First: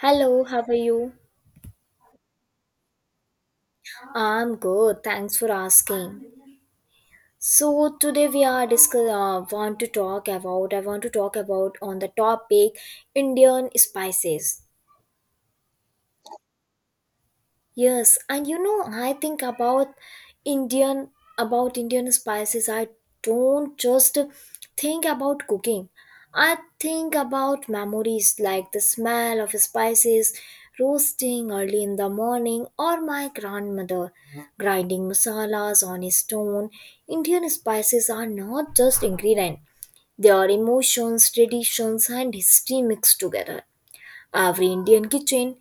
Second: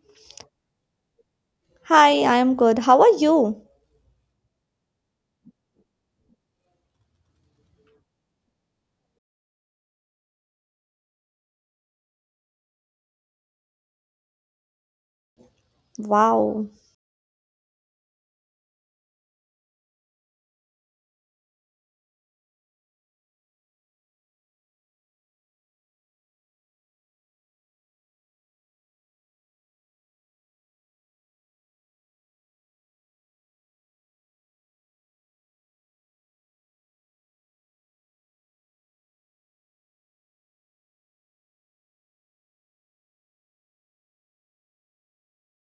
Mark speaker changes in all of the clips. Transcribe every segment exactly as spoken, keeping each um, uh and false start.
Speaker 1: Hello, how are you?
Speaker 2: Hi, I am good. How are you?
Speaker 1: I'm good. Thanks for asking. So today we are discuss uh, want to talk about I want to talk about on the topic Indian spices.
Speaker 2: Wow.
Speaker 1: Yes, and you know, I think about Indian about Indian spices. I don't just think about cooking. I think about memories like the smell of spices roasting early in the morning or my grandmother grinding masalas on a stone. Indian spices are not just ingredients. They are emotions, traditions and history mixed together. Every Indian kitchen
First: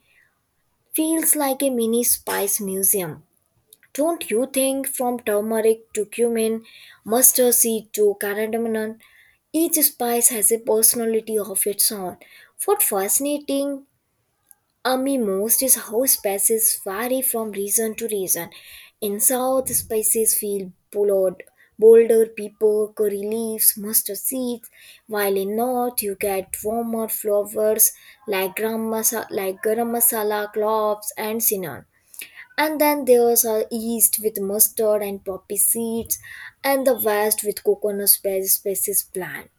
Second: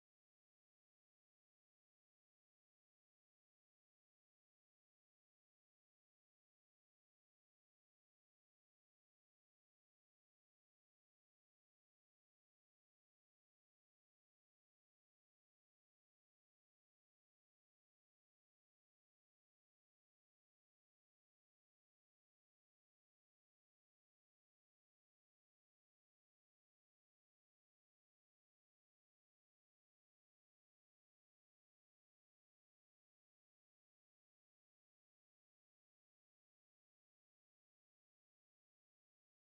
Speaker 1: feels like a mini spice museum, don't you think? From turmeric to cumin, mustard seed to cardamom, each spice has a personality of its own. What fascinating uh, me most is how spices vary from region to region. In South, spices feel bold, bolder, pepper, curry leaves, mustard seeds, while in North, you get warmer flavors like garam masala, like garam masala, cloves, and cinnamon. And then there's our east with mustard and poppy seeds, and the west with coconut spe- species plant.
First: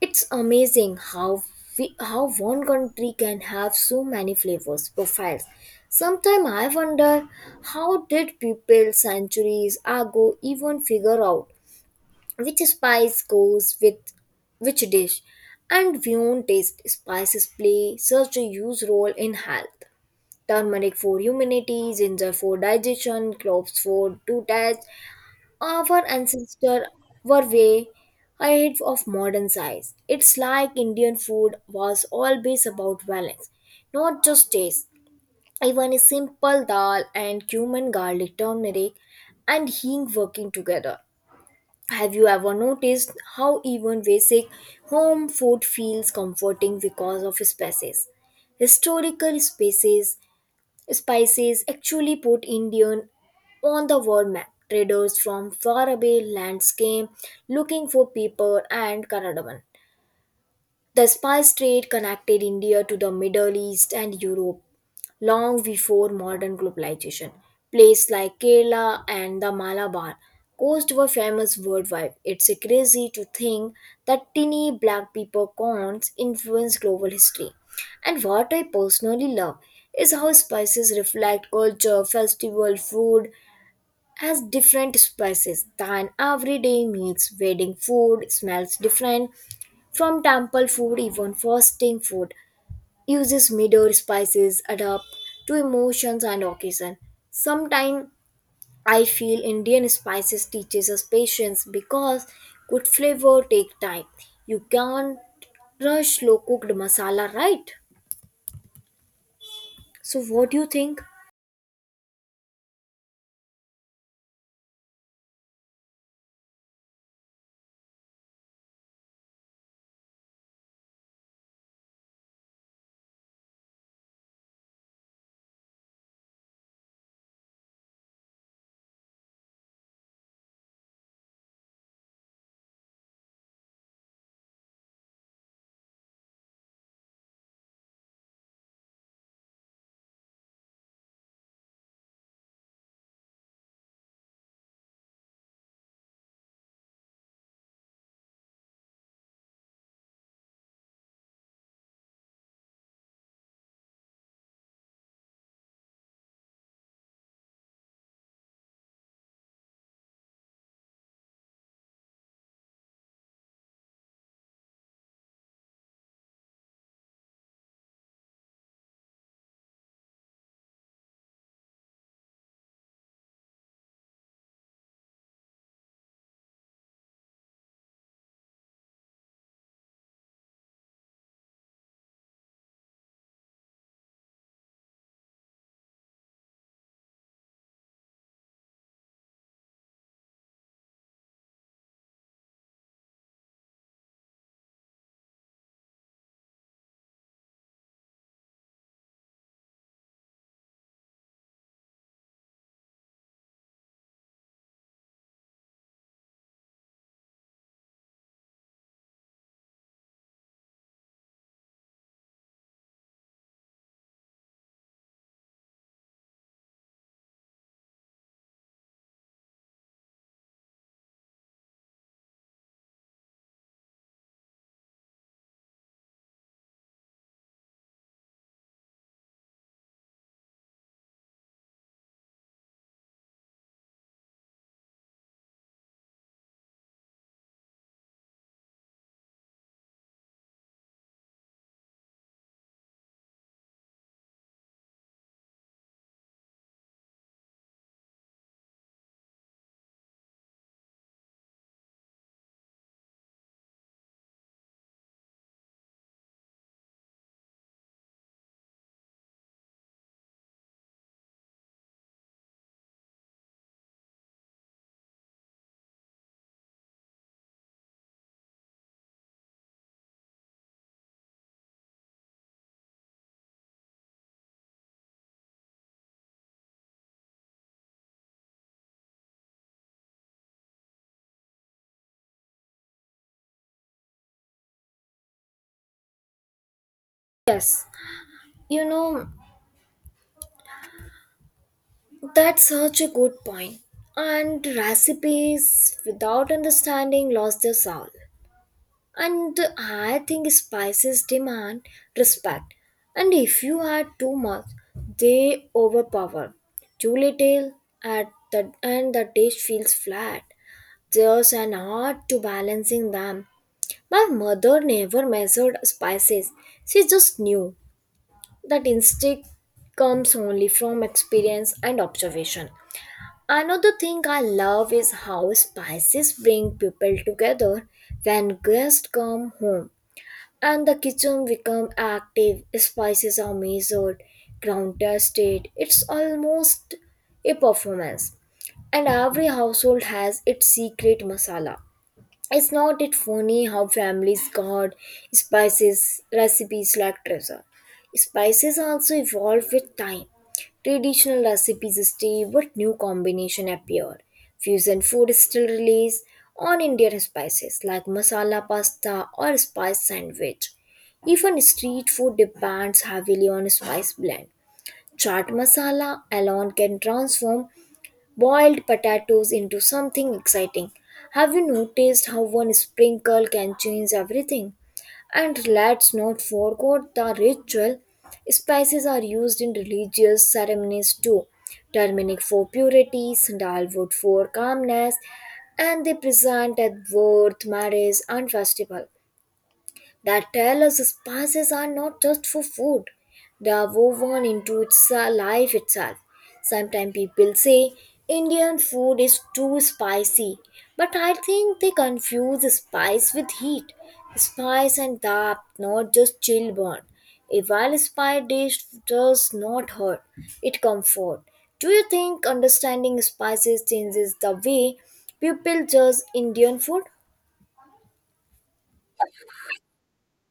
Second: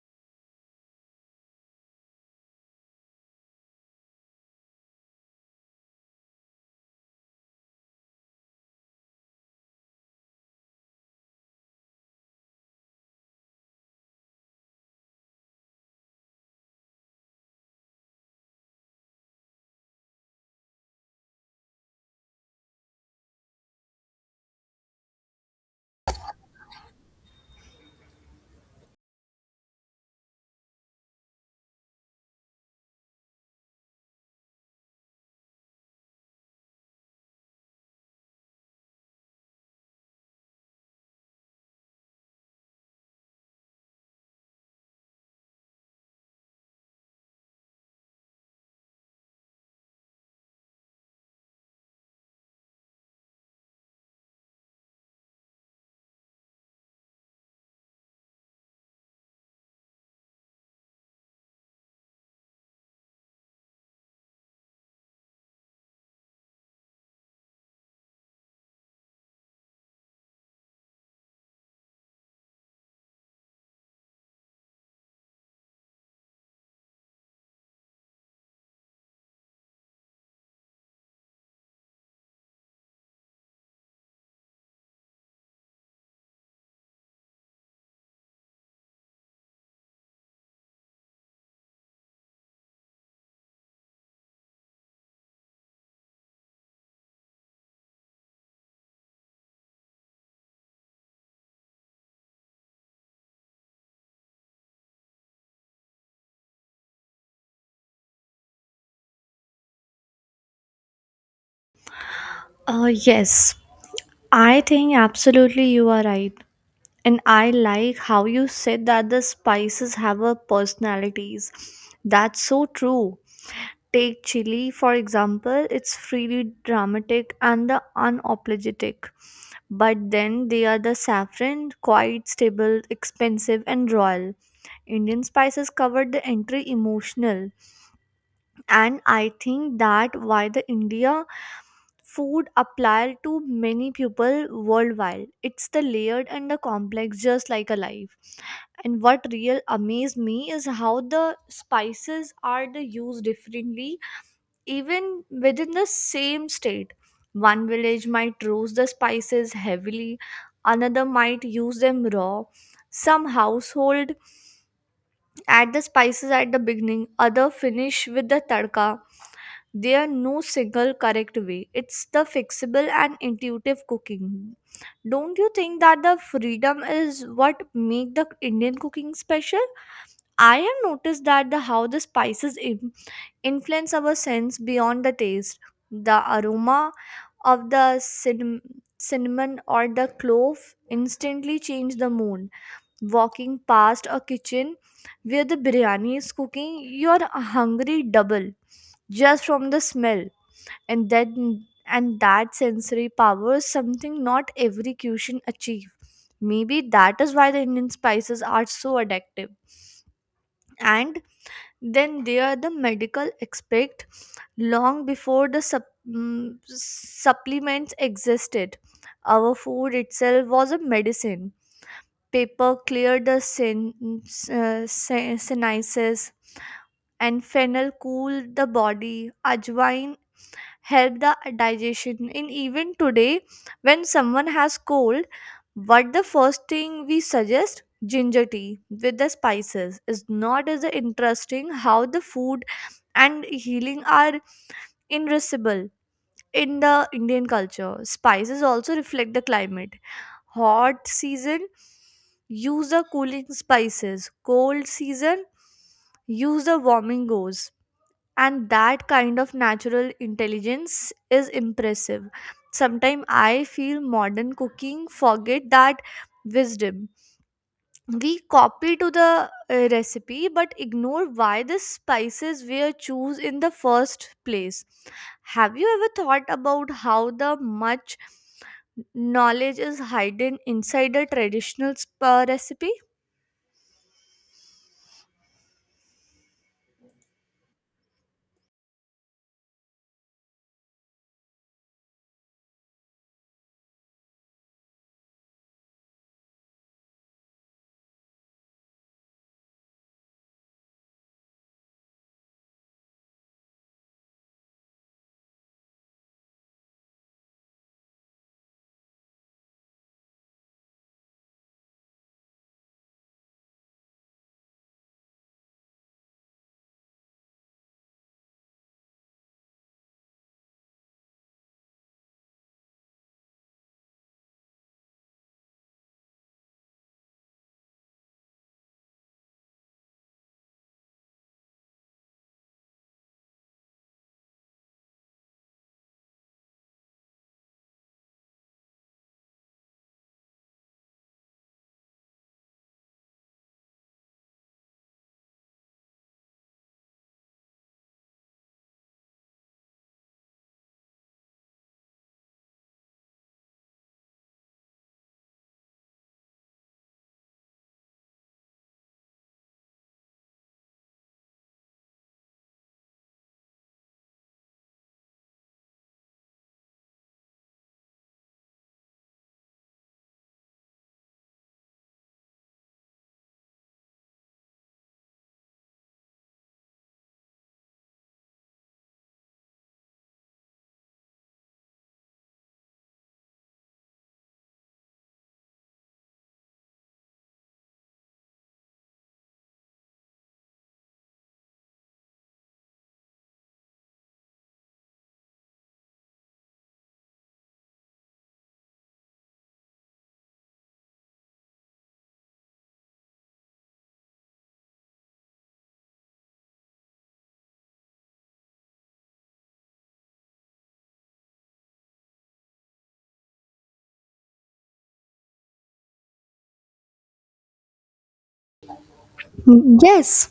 Speaker 1: It's amazing how we, how one country can have so many flavors profiles. Sometimes I wonder how did people centuries ago even figure out which spice goes with which dish. And beyond taste, spices play such a huge role in health: turmeric for immunity, ginger for digestion, cloves for to taste. Our ancestors were way ahead of modern science. It's like Indian food was always about balance, not just taste. Even a simple dal and cumin, garlic, turmeric, and hing working together. Have you ever noticed how even basic home food feels comforting because of spices? Historical spaces. Spices actually put Indian on the world map. Traders from far away lands came looking for pepper and cardamom. The spice trade connected India to the Middle East and Europe long before modern globalization. Places like Kerala and the Malabar coast were famous worldwide. It's crazy to think that tiny black pepper peppercorns influenced global history. And what I personally love is how spices reflect culture, festival, food, as different spices than everyday meals. Wedding food smells different from temple food, even fasting food uses middle spices adapt to emotions and occasion. Sometimes I feel Indian spices teaches us patience because good flavor take time. You can't rush slow cooked masala, right? So what do you think?
Speaker 2: Uh, yes, I think absolutely you are right. And I like how you said that the spices have a personalities. That's so true. Take chili, for example, it's freely dramatic and the unapologetic. But then they are the saffron, quite stable, expensive, and royal. Indian spices covered the entry emotional. And I think that why the India food applied to many people worldwide. It's the layered and the complex, just like a life. And what real amazed me is how the spices are the used differently, even within the same state. One village might roast the spices heavily, another might use them raw. Some household add the spices at the beginning, other finish with the tadka. There are no single correct way. It's the fixable and intuitive cooking. Don't you think that the freedom is what make the Indian cooking special? I have noticed that the how the spices in- influence our sense beyond the taste. The aroma of the cinnamon, cinnamon or the clove instantly change the mood. Walking past a kitchen where the biryani is cooking, you're hungry double just from the smell. And then and that sensory power is something not every cuisine achieve. Maybe that is why the Indian spices are so addictive. And then there are the medical aspect. Long before the sup- mm, supplements existed, our food itself was a medicine. Paper cleared the sin- uh, sin- sinuses, and fennel cooled the body. Ajwain help the digestion in even today. When someone has cold, what the first thing we suggest? Ginger tea with the spices. Is not as interesting how the food and healing are irreversible in the Indian culture. Spices also reflect the climate. Hot season use the cooling spices, cold season use the warming goes. And that kind of natural intelligence is impressive. Sometimes I feel modern cooking forget that wisdom. We copy to the uh, recipe, but ignore why the spices were choose in the first place. Have you ever thought about how the much knowledge is hidden inside a traditional sp- uh, recipe?
Speaker 1: Yes, you know, that's such a good point. And recipes without understanding lost their soul. And I think spices demand respect. And if you add too much, they overpower. Too little at the and the dish feels flat. There's an art to balancing them. My mother never measured spices. She just knew that instinct comes only from experience and observation. Another thing I love is how spices bring people together when guests come home and the kitchen become active, spices are measured, ground, tested. It's almost a performance, and every household has its secret masala. Is not it funny how families guard spices recipes like treasure? Spices also evolve with time. Traditional recipes stay, but new combination appear. Fusion food is still released on Indian spices like masala pasta or spice sandwich. Even street food depends heavily on spice blend. Chaat masala alone can transform boiled potatoes into something exciting. Have you noticed how one sprinkle can change everything? And let's not forget the ritual. Spices are used in religious ceremonies too. Turmeric for purity, sandalwood for calmness, and they present at birth, marriage, and festival that tell us spices are not just for food, they are woven into its uh, life itself. Sometimes people say Indian food is too spicy, but I think they confuse spice with heat. Spice and depth, not just chill burn. A well spiced dish does not hurt, it comforts. Do you think understanding spices changes the way people judge Indian food?
Speaker 2: Mm, yes,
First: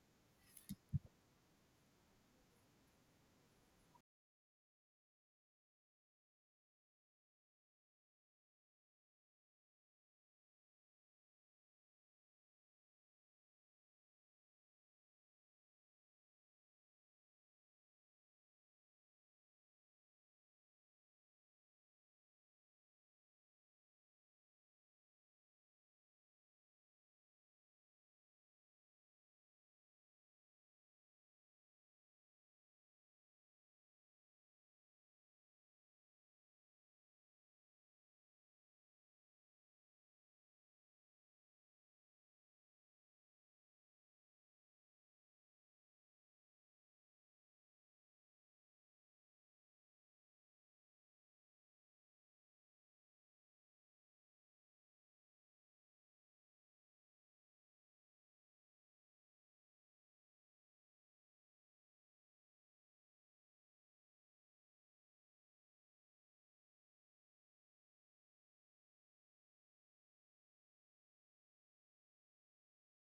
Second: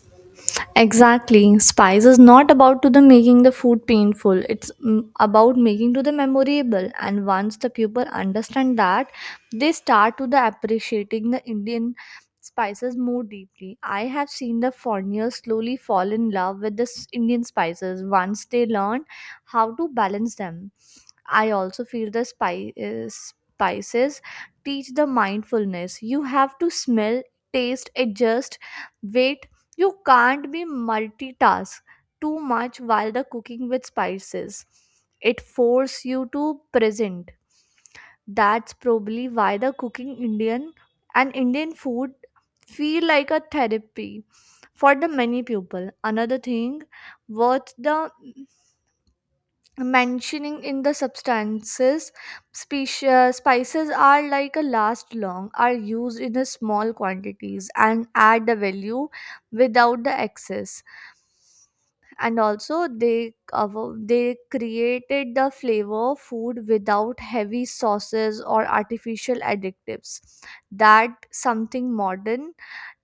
Speaker 2: exactly. Spice is not about to the making the food painful. It's mm, about making to the memorable. And once the people understand that, they start to the appreciating the Indian spices more deeply. I have seen the foreigners slowly fall in love with the s- Indian spices once they learn how to balance them. I also feel the spi- uh, spices teach the mindfulness. You have to smell, taste, adjust, wait. You can't be multitask too much while the cooking with spices. It force you to present. That's probably why the cooking Indian and Indian food feel like a therapy for the many people. Another thing worth the mentioning in the substances, speci- uh, spices are like a last long, are used in a small quantities and add the value without the excess. And also they cover- they created the flavor of food without heavy sauces or artificial additives. That something modern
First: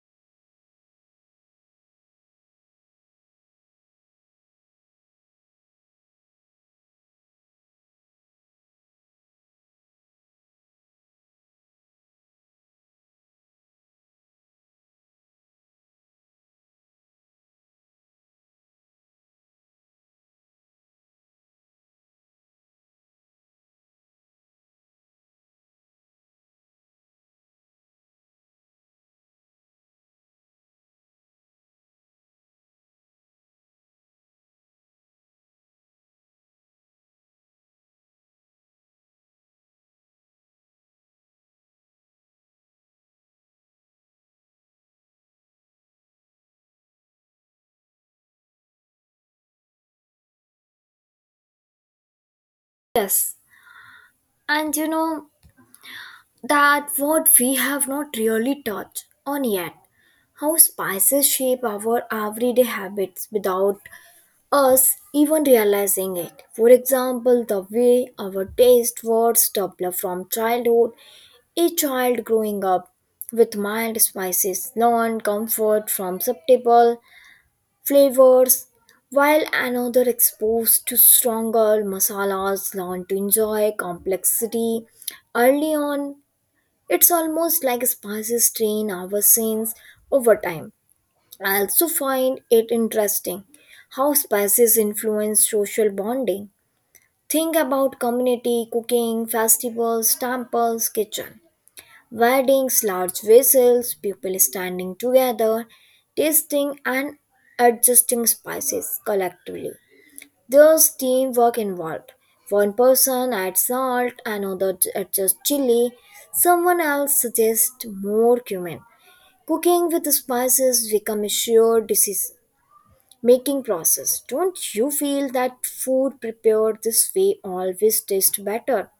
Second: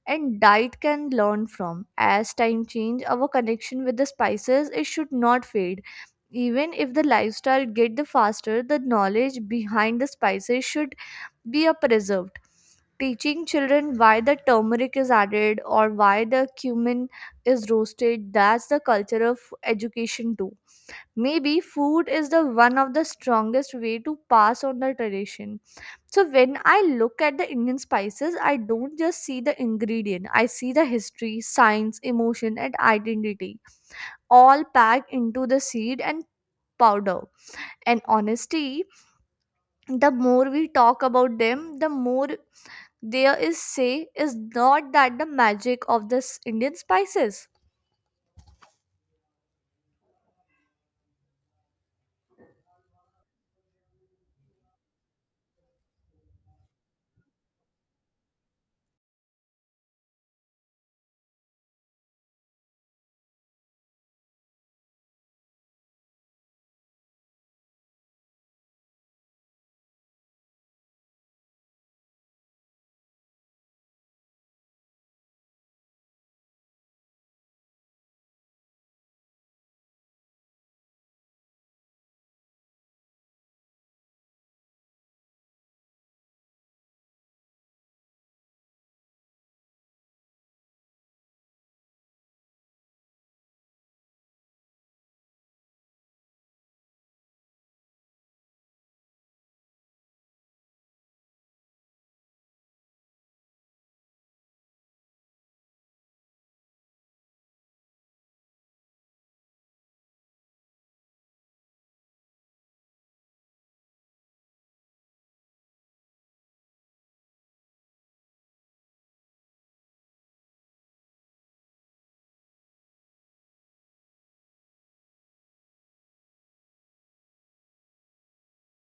Speaker 2: and diet can learn from. As time change, our connection with the spices it should not fade. Even if the lifestyle get the faster, the knowledge behind the spices should be a preserved. Teaching children why the turmeric is added or why the cumin is roasted, that's the culture of education too. Maybe food is the one of the strongest way to pass on the tradition. So when I look at the Indian spices, I don't just see the ingredient. I see the history, science, emotion, and identity all packed into the seed and powder. And honesty, the more we talk about them, the more there is say. Is not that the magic of this Indian spices.
Speaker 1: Yes, and you know, that what we have not really touched on yet: how spices shape our everyday habits without us even realizing it. For example, the way our taste words develop from childhood, a child growing up with mild spices learn comfort from subtle flavors, while another exposed to stronger masalas learn to enjoy complexity early on. It's almost like spices train our sense over time. I also find it interesting how spices influence social bonding. Think about community cooking, festivals, temples, kitchen, weddings, large vessels, people standing together, tasting and adjusting spices collectively. There's teamwork involved. One person adds salt, another j- adjusts chili, someone else suggests more cumin. Cooking with spices becomes a shared decision making process. Don't you feel that food prepared this way always tastes better?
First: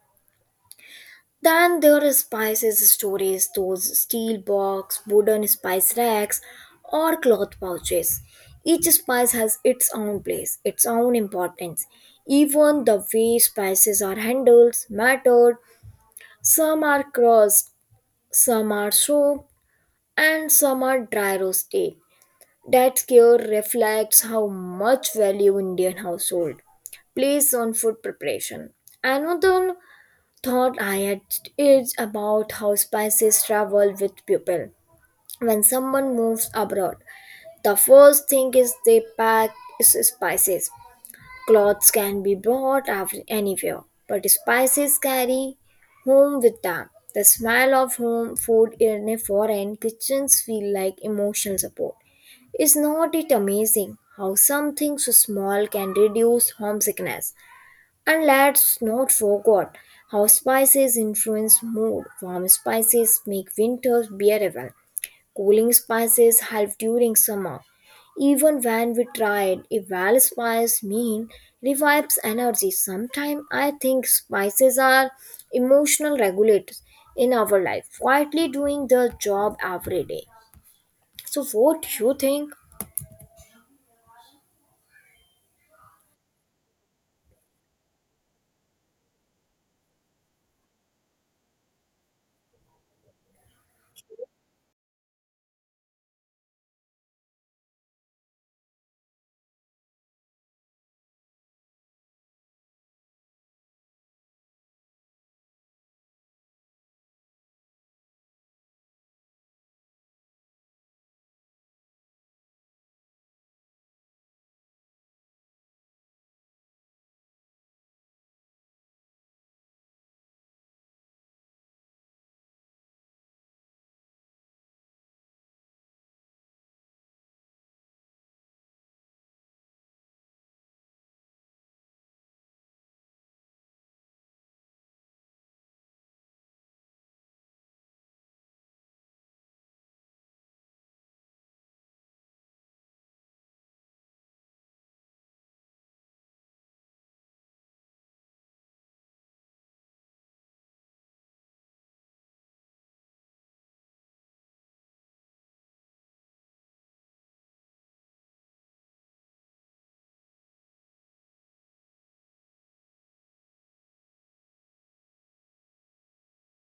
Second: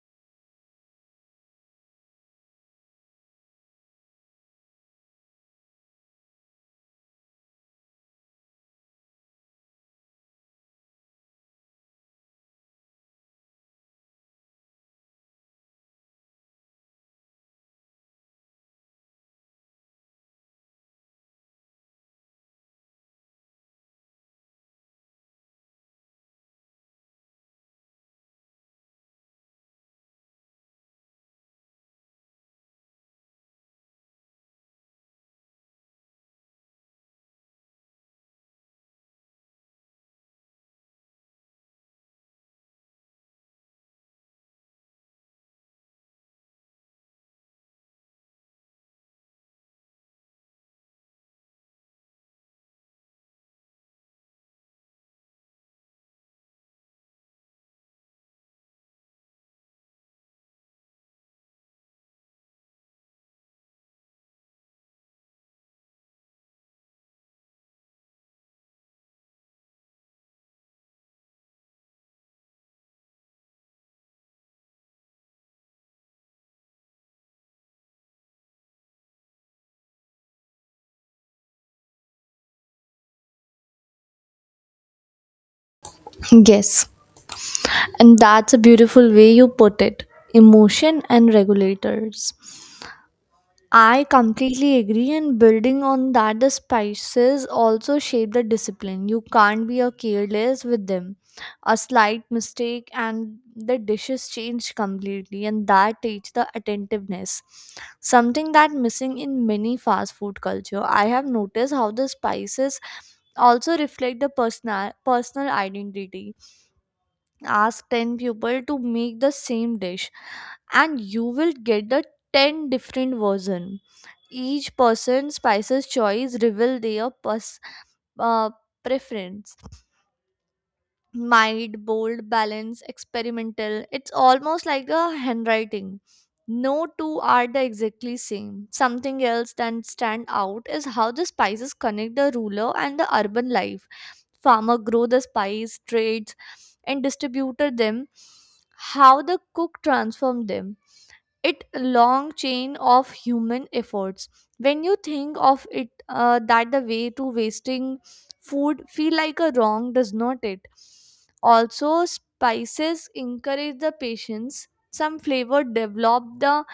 Speaker 1: Then there are spices storage, those steel box, wooden spice racks, or cloth pouches. Each spice has its own place, its own importance. Even the way spices are handled mattered. Some are crushed, some are soaked, and some are dry roasted. That care reflects how much value Indian household place on food preparation. Another thought I had is about how spices travel with people. When someone moves abroad, the first thing is they pack is spices. Clothes can be brought av- anywhere, but spices carry home with them. The smell of home food in a foreign kitchens feel like emotional support. Is not it amazing how something so small can reduce homesickness? And let's not forget how spices influence mood. Warm spices make winters bearable. Cooling spices help during summer. Even when we tried, a well spiced meal revives energy. Sometimes I think spices are emotional regulators in our life, quietly doing their job every day. So, what do you think?
Speaker 2: Yes, and that's a beautiful way you put it. Emotion and regulators. I completely agree, and building on that, the spices also shape the discipline. You can't be a careless with them. A slight mistake, and the dishes change completely, and that teach the attentiveness. Something that missing in many fast food culture. I have noticed how the spices also reflect the personal personal identity. Ask ten people to make the same dish, and you will get the ten different version. Each person's spices choice reveal their pers- uh, preference: mild, bold, balanced, experimental. It's almost like a handwriting. No two are the exactly same. Something else that stand out is how the spices connect the ruler and the urban life. Farmer grow the spice, trades and distributed them, how the cook transform them. It long chain of human efforts. When you think of it, uh, that the way to wasting food feel like a wrong, does not it? Also spices encourage the patience. Some flavor develop the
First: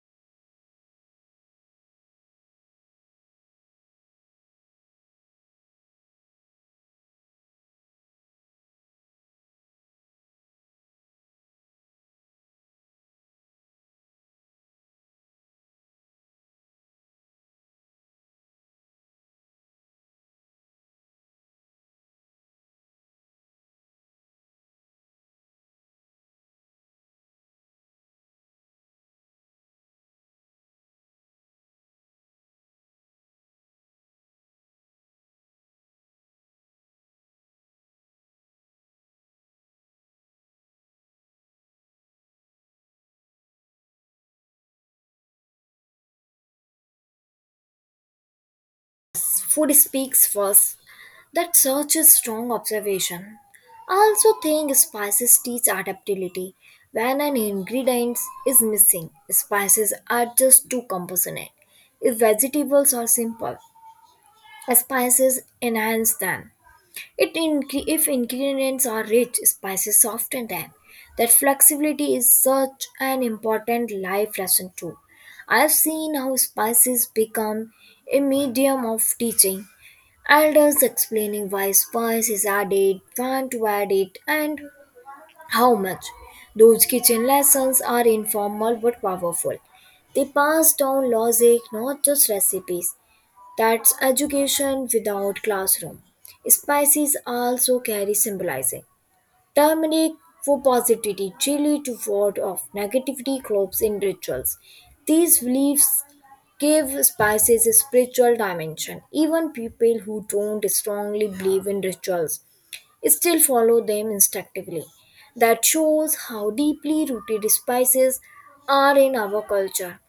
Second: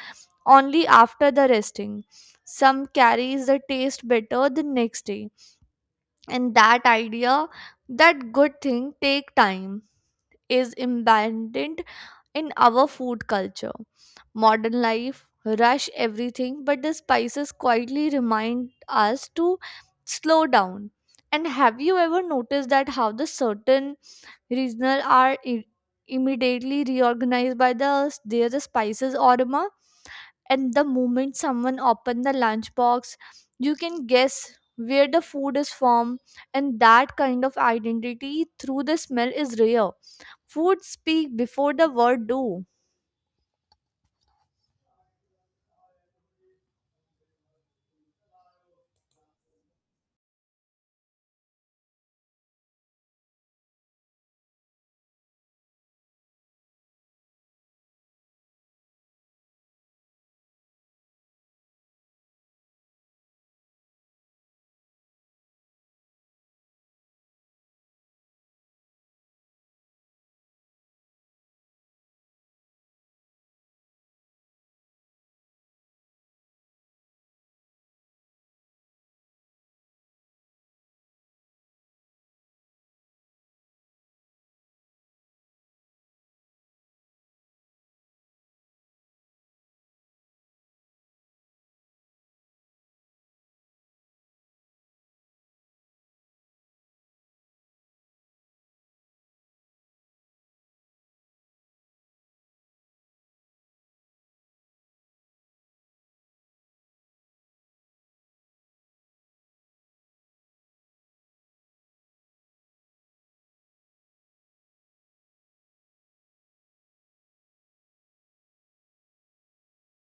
Speaker 2: only after the resting. Some carries the taste better the next day. And that idea that good thing take time is abandoned in our food culture. Modern life rush everything, but the spices quietly remind us to slow down. And have you ever noticed that how the certain regional are i- immediately reorganized by the their spices aroma? And the moment someone open the lunchbox, you can guess where the food is from, and that kind of identity through the smell is rare. Food speak before the word do.
Speaker 1: Food speaks first. That's such a strong observation. I also think spices teach adaptability. When an ingredient is missing, spices are just too composite. If vegetables are simple, spices enhance them. It incre- if ingredients are rich, spices soften them. That flexibility is such an important life lesson too. I've seen how spices become a medium of teaching. Elders explaining why spice is added, when to add it, and how much. Those kitchen lessons are informal but powerful. They pass down logic, not just recipes. That's education without classroom. Spices also carry symbolizing. Turmeric for positivity, chili to ward off negativity, cloves in rituals. These beliefs give spices a spiritual dimension. Even people who don't strongly believe in rituals still follow them instinctively. That shows how deeply rooted spices are in our culture.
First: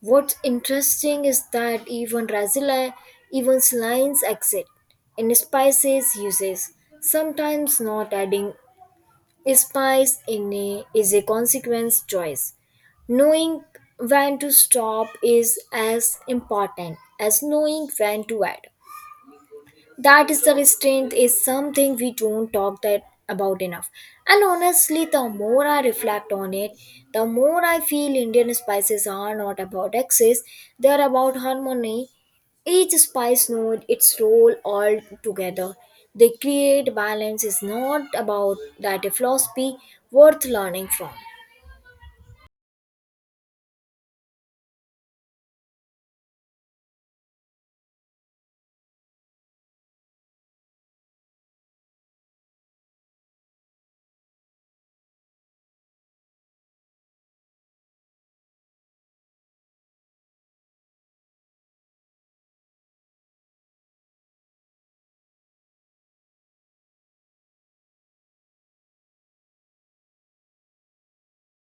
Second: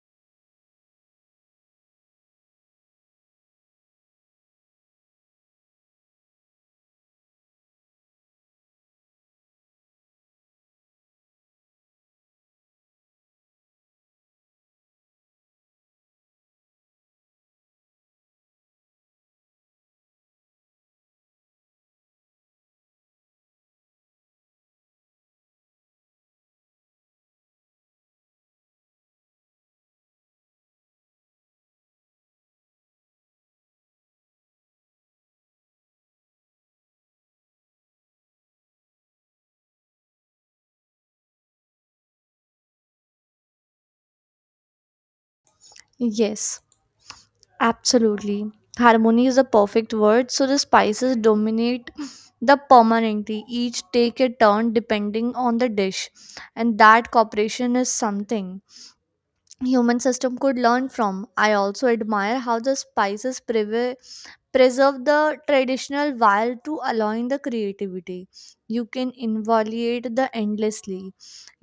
Speaker 1: What's interesting is that even Brazil, even slimes exit in spices uses. Sometimes not adding spice in a, is a consequence choice. Knowing when to stop is as important as knowing when to add. That is the restraint is something we don't talk that about enough. And honestly, the more I reflect on it, the more I feel Indian spices are not about excess, they are about harmony. Each spice knows its role, all together they create balance. Is not about that a philosophy worth learning from?
Speaker 2: Yes, absolutely. Harmony is the perfect word, so the spices dominate the permanently. Each take a turn depending on the dish, and that cooperation is something human system could learn from. I also admire how the spices prevail preserve the traditional while to allowing the creativity. You can invalidate the endlessly,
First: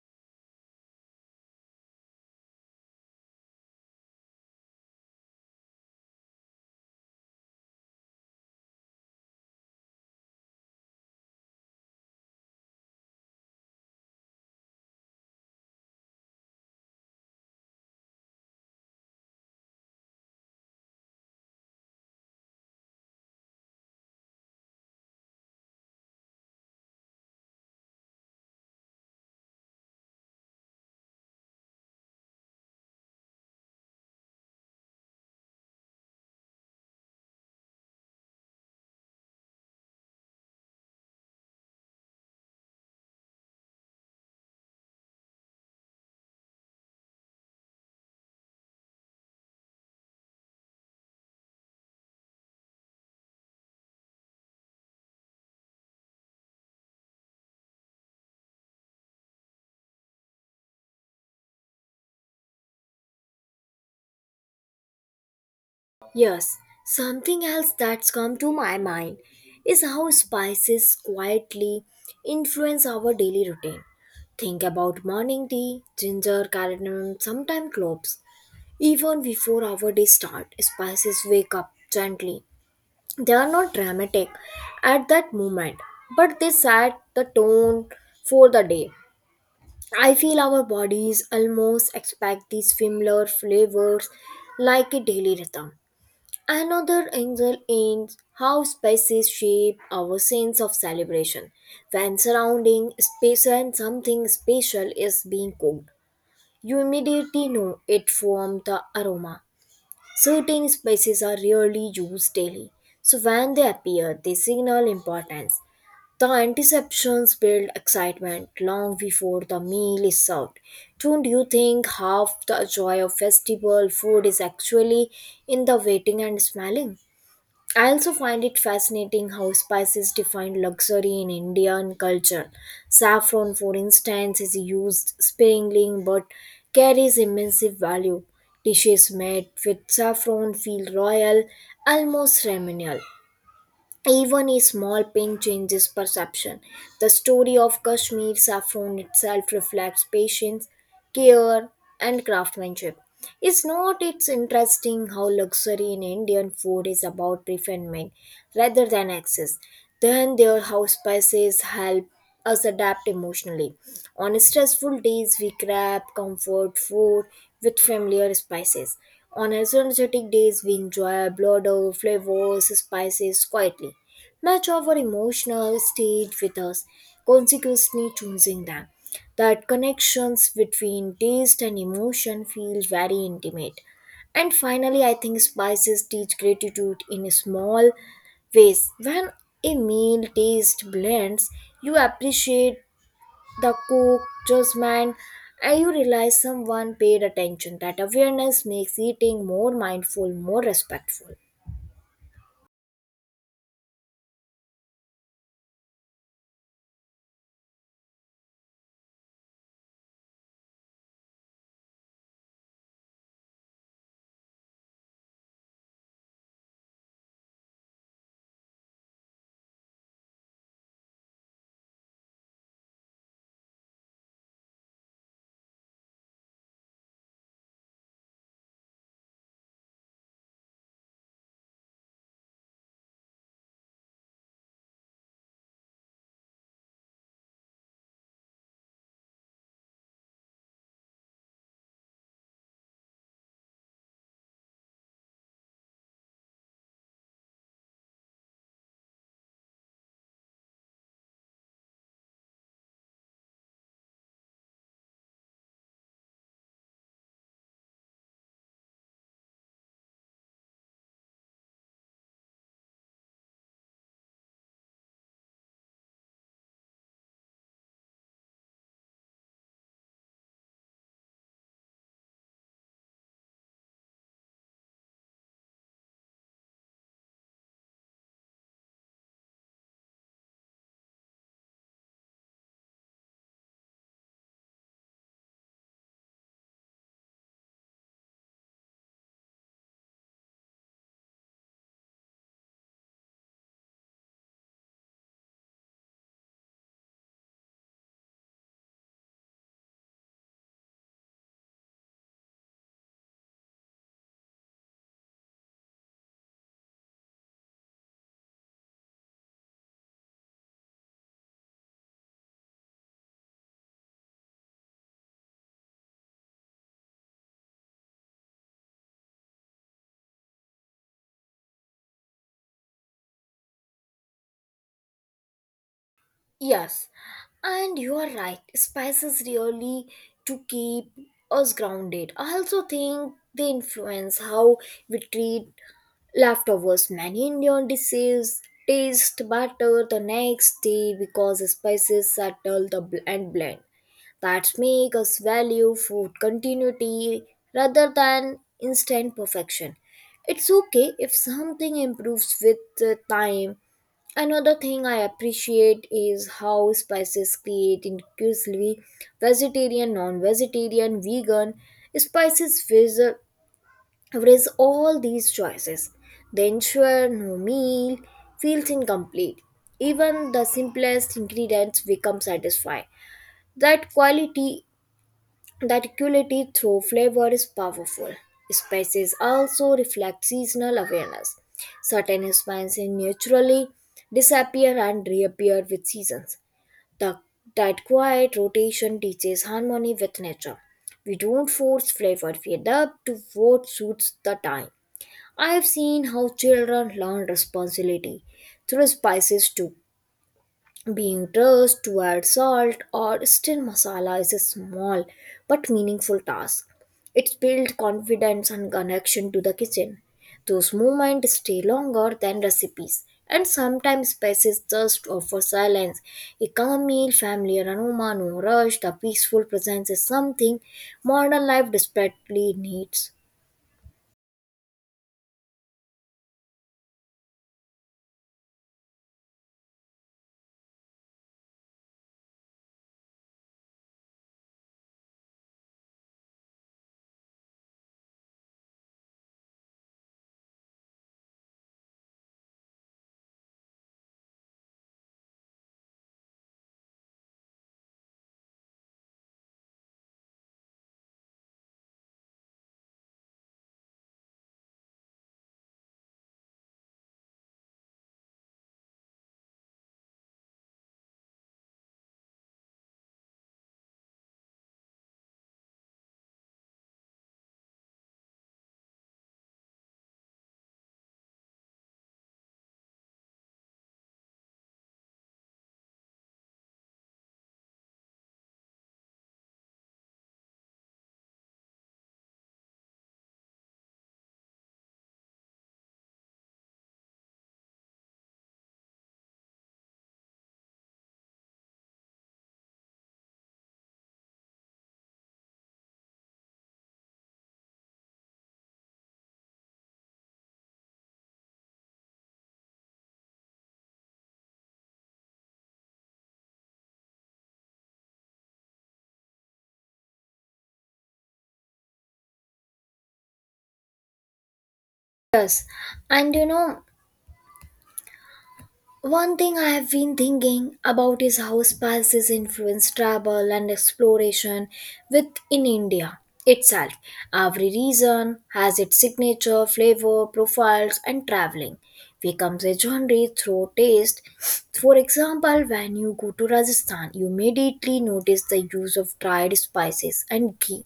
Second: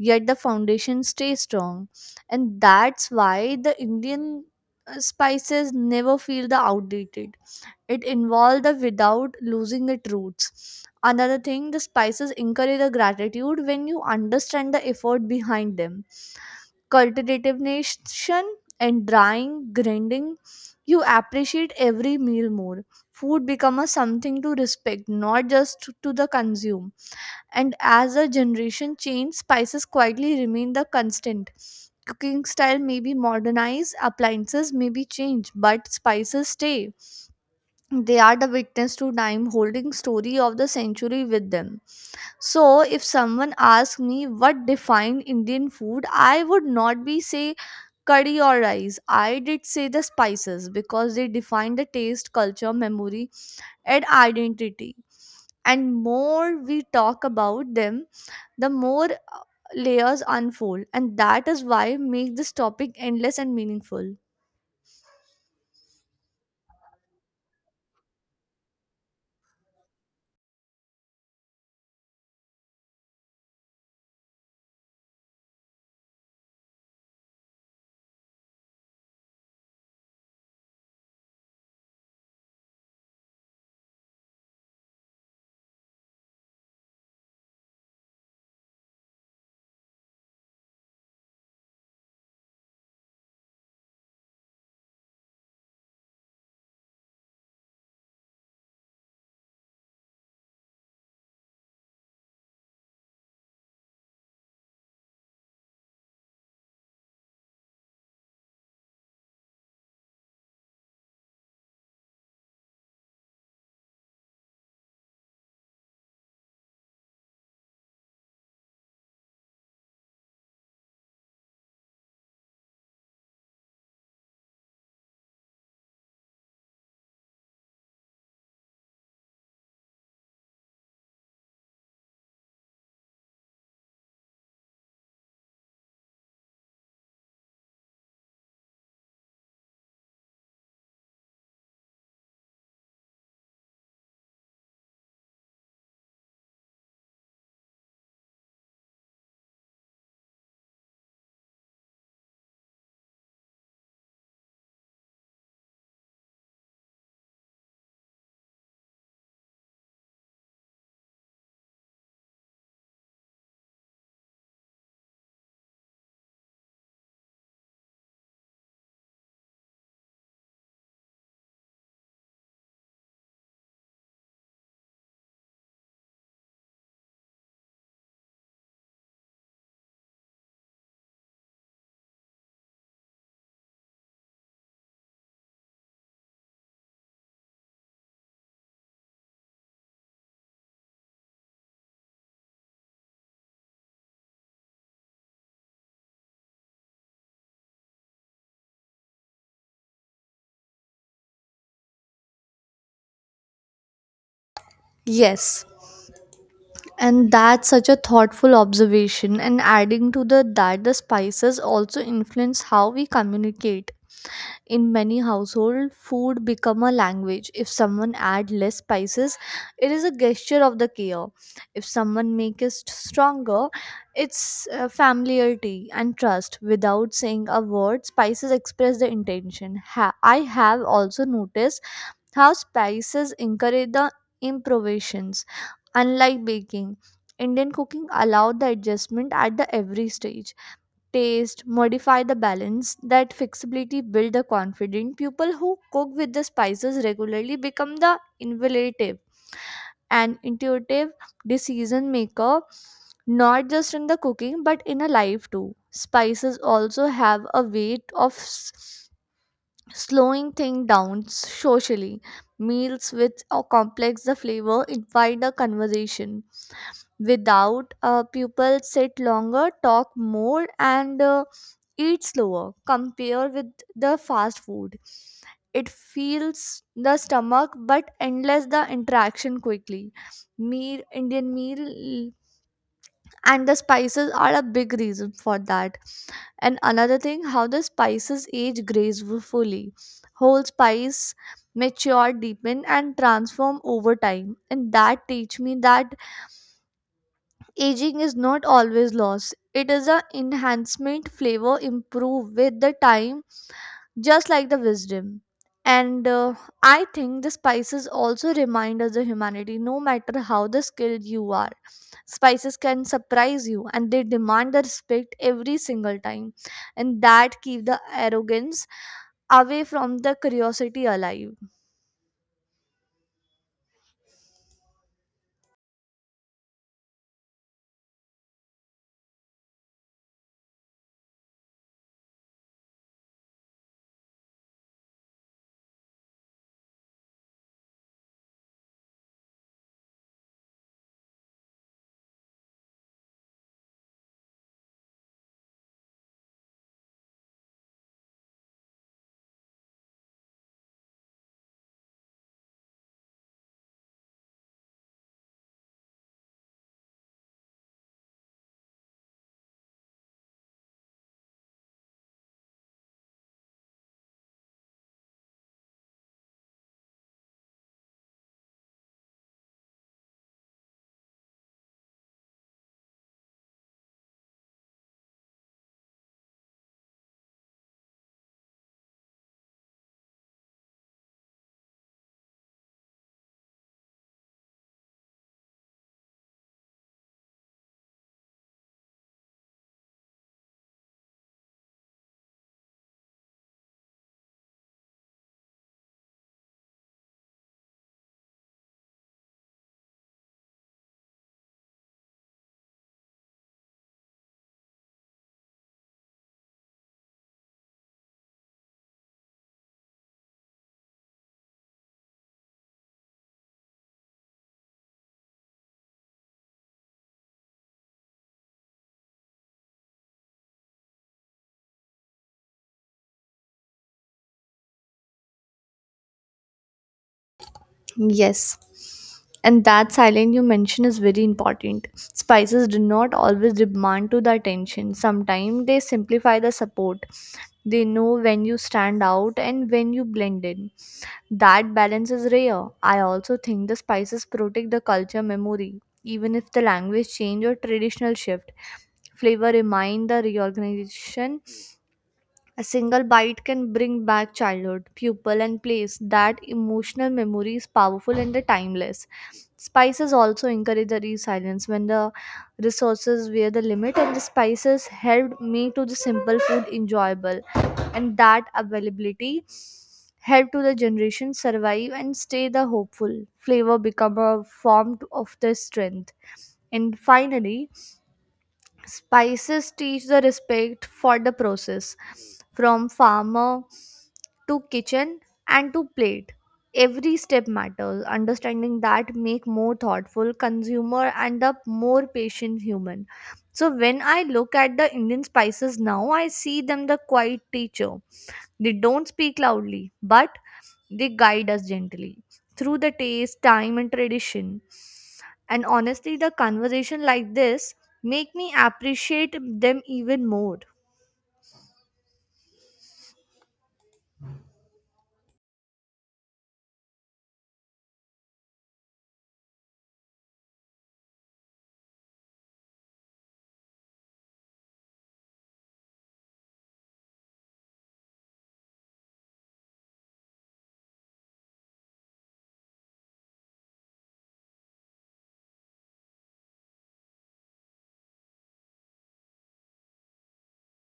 Speaker 2: yet the foundation stays strong. And that's why the Indian uh, spices never feel the outdated. It involved the without losing its roots. Another thing, the spices encourage the gratitude when you understand the effort behind them. Cultivation and drying, grinding, you appreciate every meal more. Food becomes something to respect, not just to the consume. And as the generation change, spices quietly remain the constant. Cooking style may be modernized, appliances may be changed, but spices stay. They are the witness to time, holding story of the century with them. So if someone asks me what defined Indian food, I would not be say curry or rice. I did say the spices because they define the taste, culture, memory, and identity. And more we talk about them, the more uh, layers unfold, and that is why make this topic endless and meaningful.
Speaker 1: Yes, something else that's come to my mind is how spices quietly influence our daily routine. Think about morning tea, ginger, cardamom, sometimes cloves. Even before our day start, spices wake up gently. They are not dramatic at that moment, but they set the tone for the day. I feel our bodies almost expect these familiar flavors like a daily rhythm. Another angle is how spaces shape our sense of celebration. When surrounding space and something special is being cooked, you immediately know it from the aroma. Certain spices are rarely used daily, so when they appear, they signal importance. The anticipations build excitement long before the meal is served. Don't you think half the joy of festival food is actually in the waiting and smelling? I also find it fascinating how spices define luxury in Indian culture. Saffron, for instance, is used sparingly but carries immense value. Dishes made with saffron feel royal, almost ceremonial. Even a small pin changes perception. The story of Kashmir saffron itself reflects patience, care, and craftsmanship. It's not It's interesting how luxury in Indian food is about refinement rather than excess. Then their house spices help us adapt emotionally. On stressful days, we grab comfort food with familiar spices. On energetic days, we enjoy a blend of flavors, spices quietly. Match our emotional state with us, consequently choosing them. That connections between taste and emotion feel very intimate. And finally, I think spices teach gratitude in small ways. When a meal taste blends, you appreciate the cook, judgment, and you realize someone paid attention. That awareness makes eating more mindful, more respectful.
Speaker 2: Yes. And that's such a thoughtful observation. And adding to the that the spices also influence how we communicate. In many household food become a language. If someone add less spices, it is a gesture of the care. If someone make it stronger, it's uh, familiarity and trust. Without saying a word, spices express the intention. Ha- I have also noticed how spices encourage the improvisations. Unlike baking, Indian cooking allowed the adjustment at the every stage. Taste, modify the balance, that flexibility build the confident. People who cook with the spices regularly become the innovative and intuitive decision maker, not just in the cooking but in a life too. Spices also have a weight of s- slowing things down socially. Meals which are complex the flavor invite a conversation. Without, uh, people sit longer, talk more, and uh, eat slower. Compare with the fast food. It feels the stomach, but endless the interaction quickly. Meal, Indian meal, and the spices are a big reason for that. And another thing, how the spices age gracefully. Whole spice mature, deepen, and transform over time. And that teach me that aging is not always loss. It is a enhancement flavor improve with the time, just like the wisdom. And uh, I think the spices also remind us of humanity, no matter how the skilled you are. Spices can surprise you and they demand the respect every single time. And that keep the arrogance away from the curiosity alive.
Speaker 1: Yes, and you are right. Spices really to keep us grounded. I also think they influence how we treat leftovers. Many Indian dishes taste better the next day because spices settle the bl- and blend. That make us value food continuity rather than instant perfection. It's okay if something improves with the time. Another thing I appreciate is how spices create inclusively vegetarian, non vegetarian, vegan. Spices raise raise all these choices. They ensure no meal feels incomplete. Even the simplest ingredients become satisfying. That quality the equality through flavor is powerful. Spices also reflect seasonal awareness. Certain spices naturally disappear and reappear with seasons. The, that quiet rotation teaches harmony with nature. We don't force flavor, we adapt to what suits the time. I have seen how children learn responsibility through spices too, being dressed to add salt or stir masala is a small but meaningful task. It builds confidence and connection to the kitchen. Those moments stay longer than recipes, and sometimes spaces just offer silence. A calm meal, familiar aroma, no rush, the peaceful presence is something modern life desperately needs.
Speaker 2: Yes. And that silence you mention is very important. Spices do not always demand to the attention. Sometimes they simplify the support. They know when you stand out and when you blend in. That balance is rare. I also think the spices protect the culture memory. Even if the language change or traditional shift, flavor remind the reorganization. A single bite can bring back childhood, pupil, and place. That emotional memory is powerful and the timeless. Spices also encourage the resilience when the resources were the limit, and the spices helped make to the simple food enjoyable. And that availability help to the generation survive and stay the hopeful. Flavor become a form to- of the strength. And finally, spices teach the respect for the process, from farmer to kitchen and to plate. Every step matters. Understanding that make more thoughtful consumer and a more patient human. So when I look at the Indian spices now, I see them the quiet teacher. They don't speak loudly, but they guide us gently through the taste, time, and tradition. And honestly, the conversation like this make me appreciate them even more.
Speaker 1: And you know, One thing I have been thinking about is how spices influence travel and exploration within India itself. Every region has its signature flavor profiles, and traveling becomes a genre through taste. For example, when you go to Rajasthan, you immediately notice the use of dried spices and ghee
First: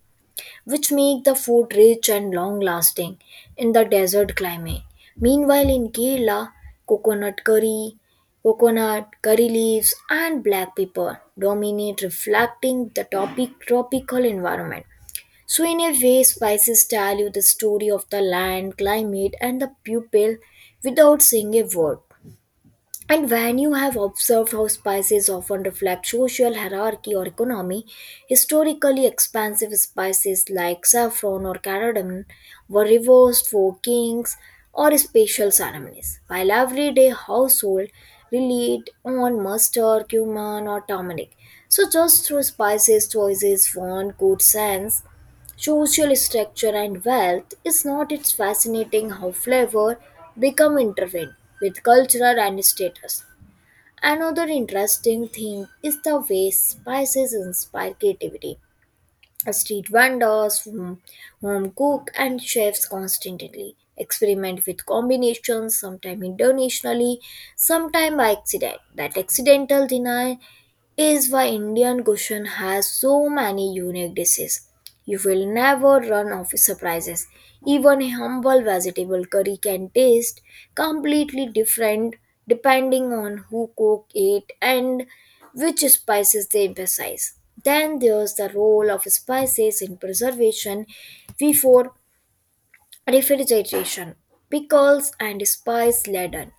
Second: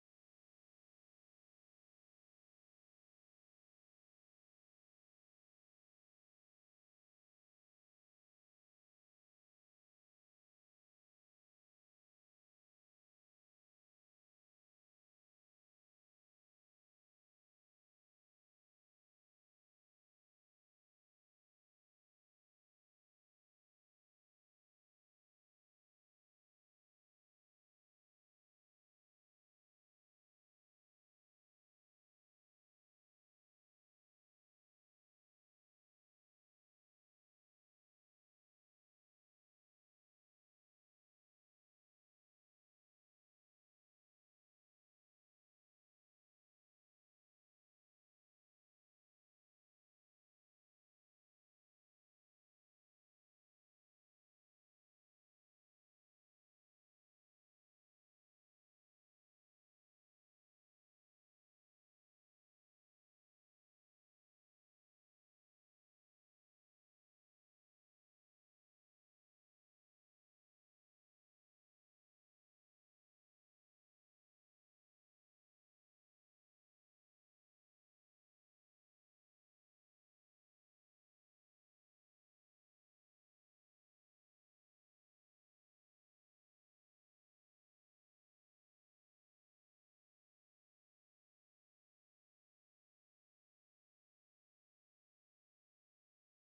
Speaker 1: which make the food rich and long lasting in the desert climate. Meanwhile, in Kerala, coconut curry, coconut, curry leaves, and black pepper dominate, reflecting the topic, tropical environment. So, in a way, spices tell you the story of the land, climate, and the people without saying a word. And when you have observed how spices often reflect social hierarchy or economy, historically expensive spices like saffron or cardamom were reversed for kings or special ceremonies, while everyday household relied on mustard, cumin, or turmeric. So, just through spices choices, one could sense social structure and wealth. Is not it's fascinating how flavor become intertwined with culture and status? Another interesting thing is the way spices inspire creativity. Street vendors, home, home cook and chefs constantly experiment with combinations, sometimes intentionally, sometimes by accident. That accidental deny is why Indian cuisine has so many unique dishes. You will never run out of surprises. Even a humble vegetable curry can taste completely different depending on who cook it and which spices they emphasize. Then there's the role of spices in preservation before refrigeration. Pickles and spice laden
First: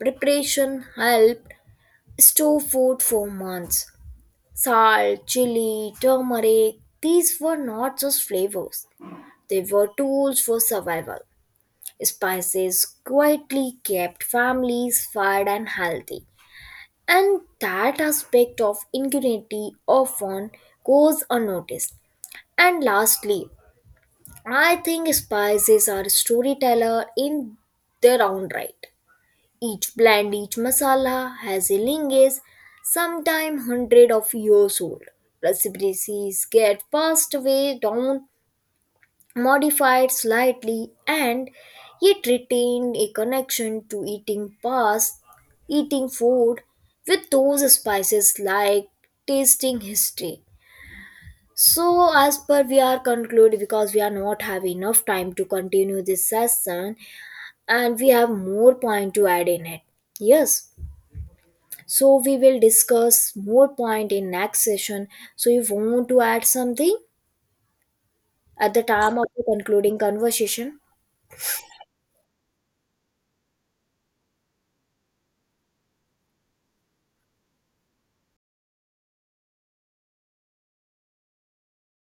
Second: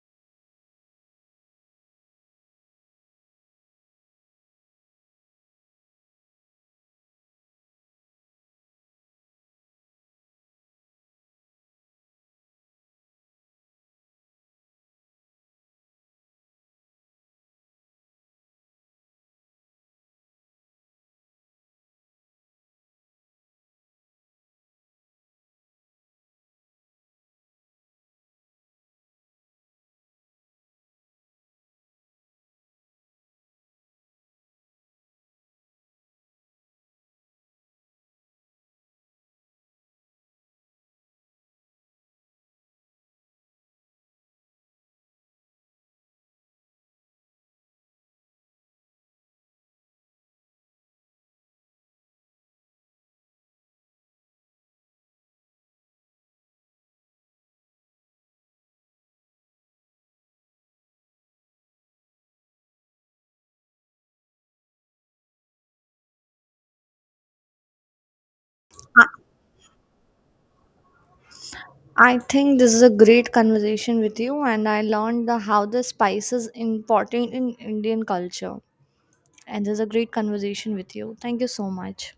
Speaker 1: preparation helped store food for months. Salt, chili, turmeric, these were not just flavors, they were tools for survival. Spices quietly kept families fed and healthy. And that aspect of ingenuity often goes unnoticed. And lastly, I think spices are storyteller in their own right. Each blend, each masala has a lineage, sometime hundred of years old. Recipes get passed away down, modified slightly, and yet retain a connection to eating past, eating food with those spices like tasting history. So, as per we are concluded because we are not have enough time to continue this session, and we have more point to add in it. Yes. So we will discuss more point in next session. So you want to add something at the
Speaker 2: I
Speaker 1: time of the concluding conversation?
Speaker 2: I think this is a great conversation with you, and I learned the, how the spice is important in Indian culture. And this is a great conversation with you. Thank you so much.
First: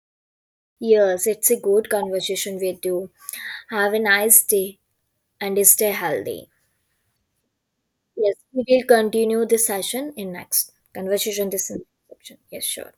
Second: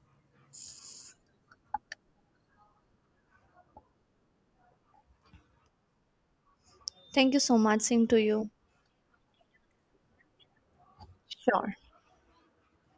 Speaker 1: Yes, it's a good conversation with you. Have a nice day and stay healthy.
Speaker 2: Thank you so much. Same to
Speaker 1: Yes,
Speaker 2: you.
Speaker 1: we will continue this session in next conversation. This
Speaker 2: Sure.
Speaker 1: in- section. Yes, sure.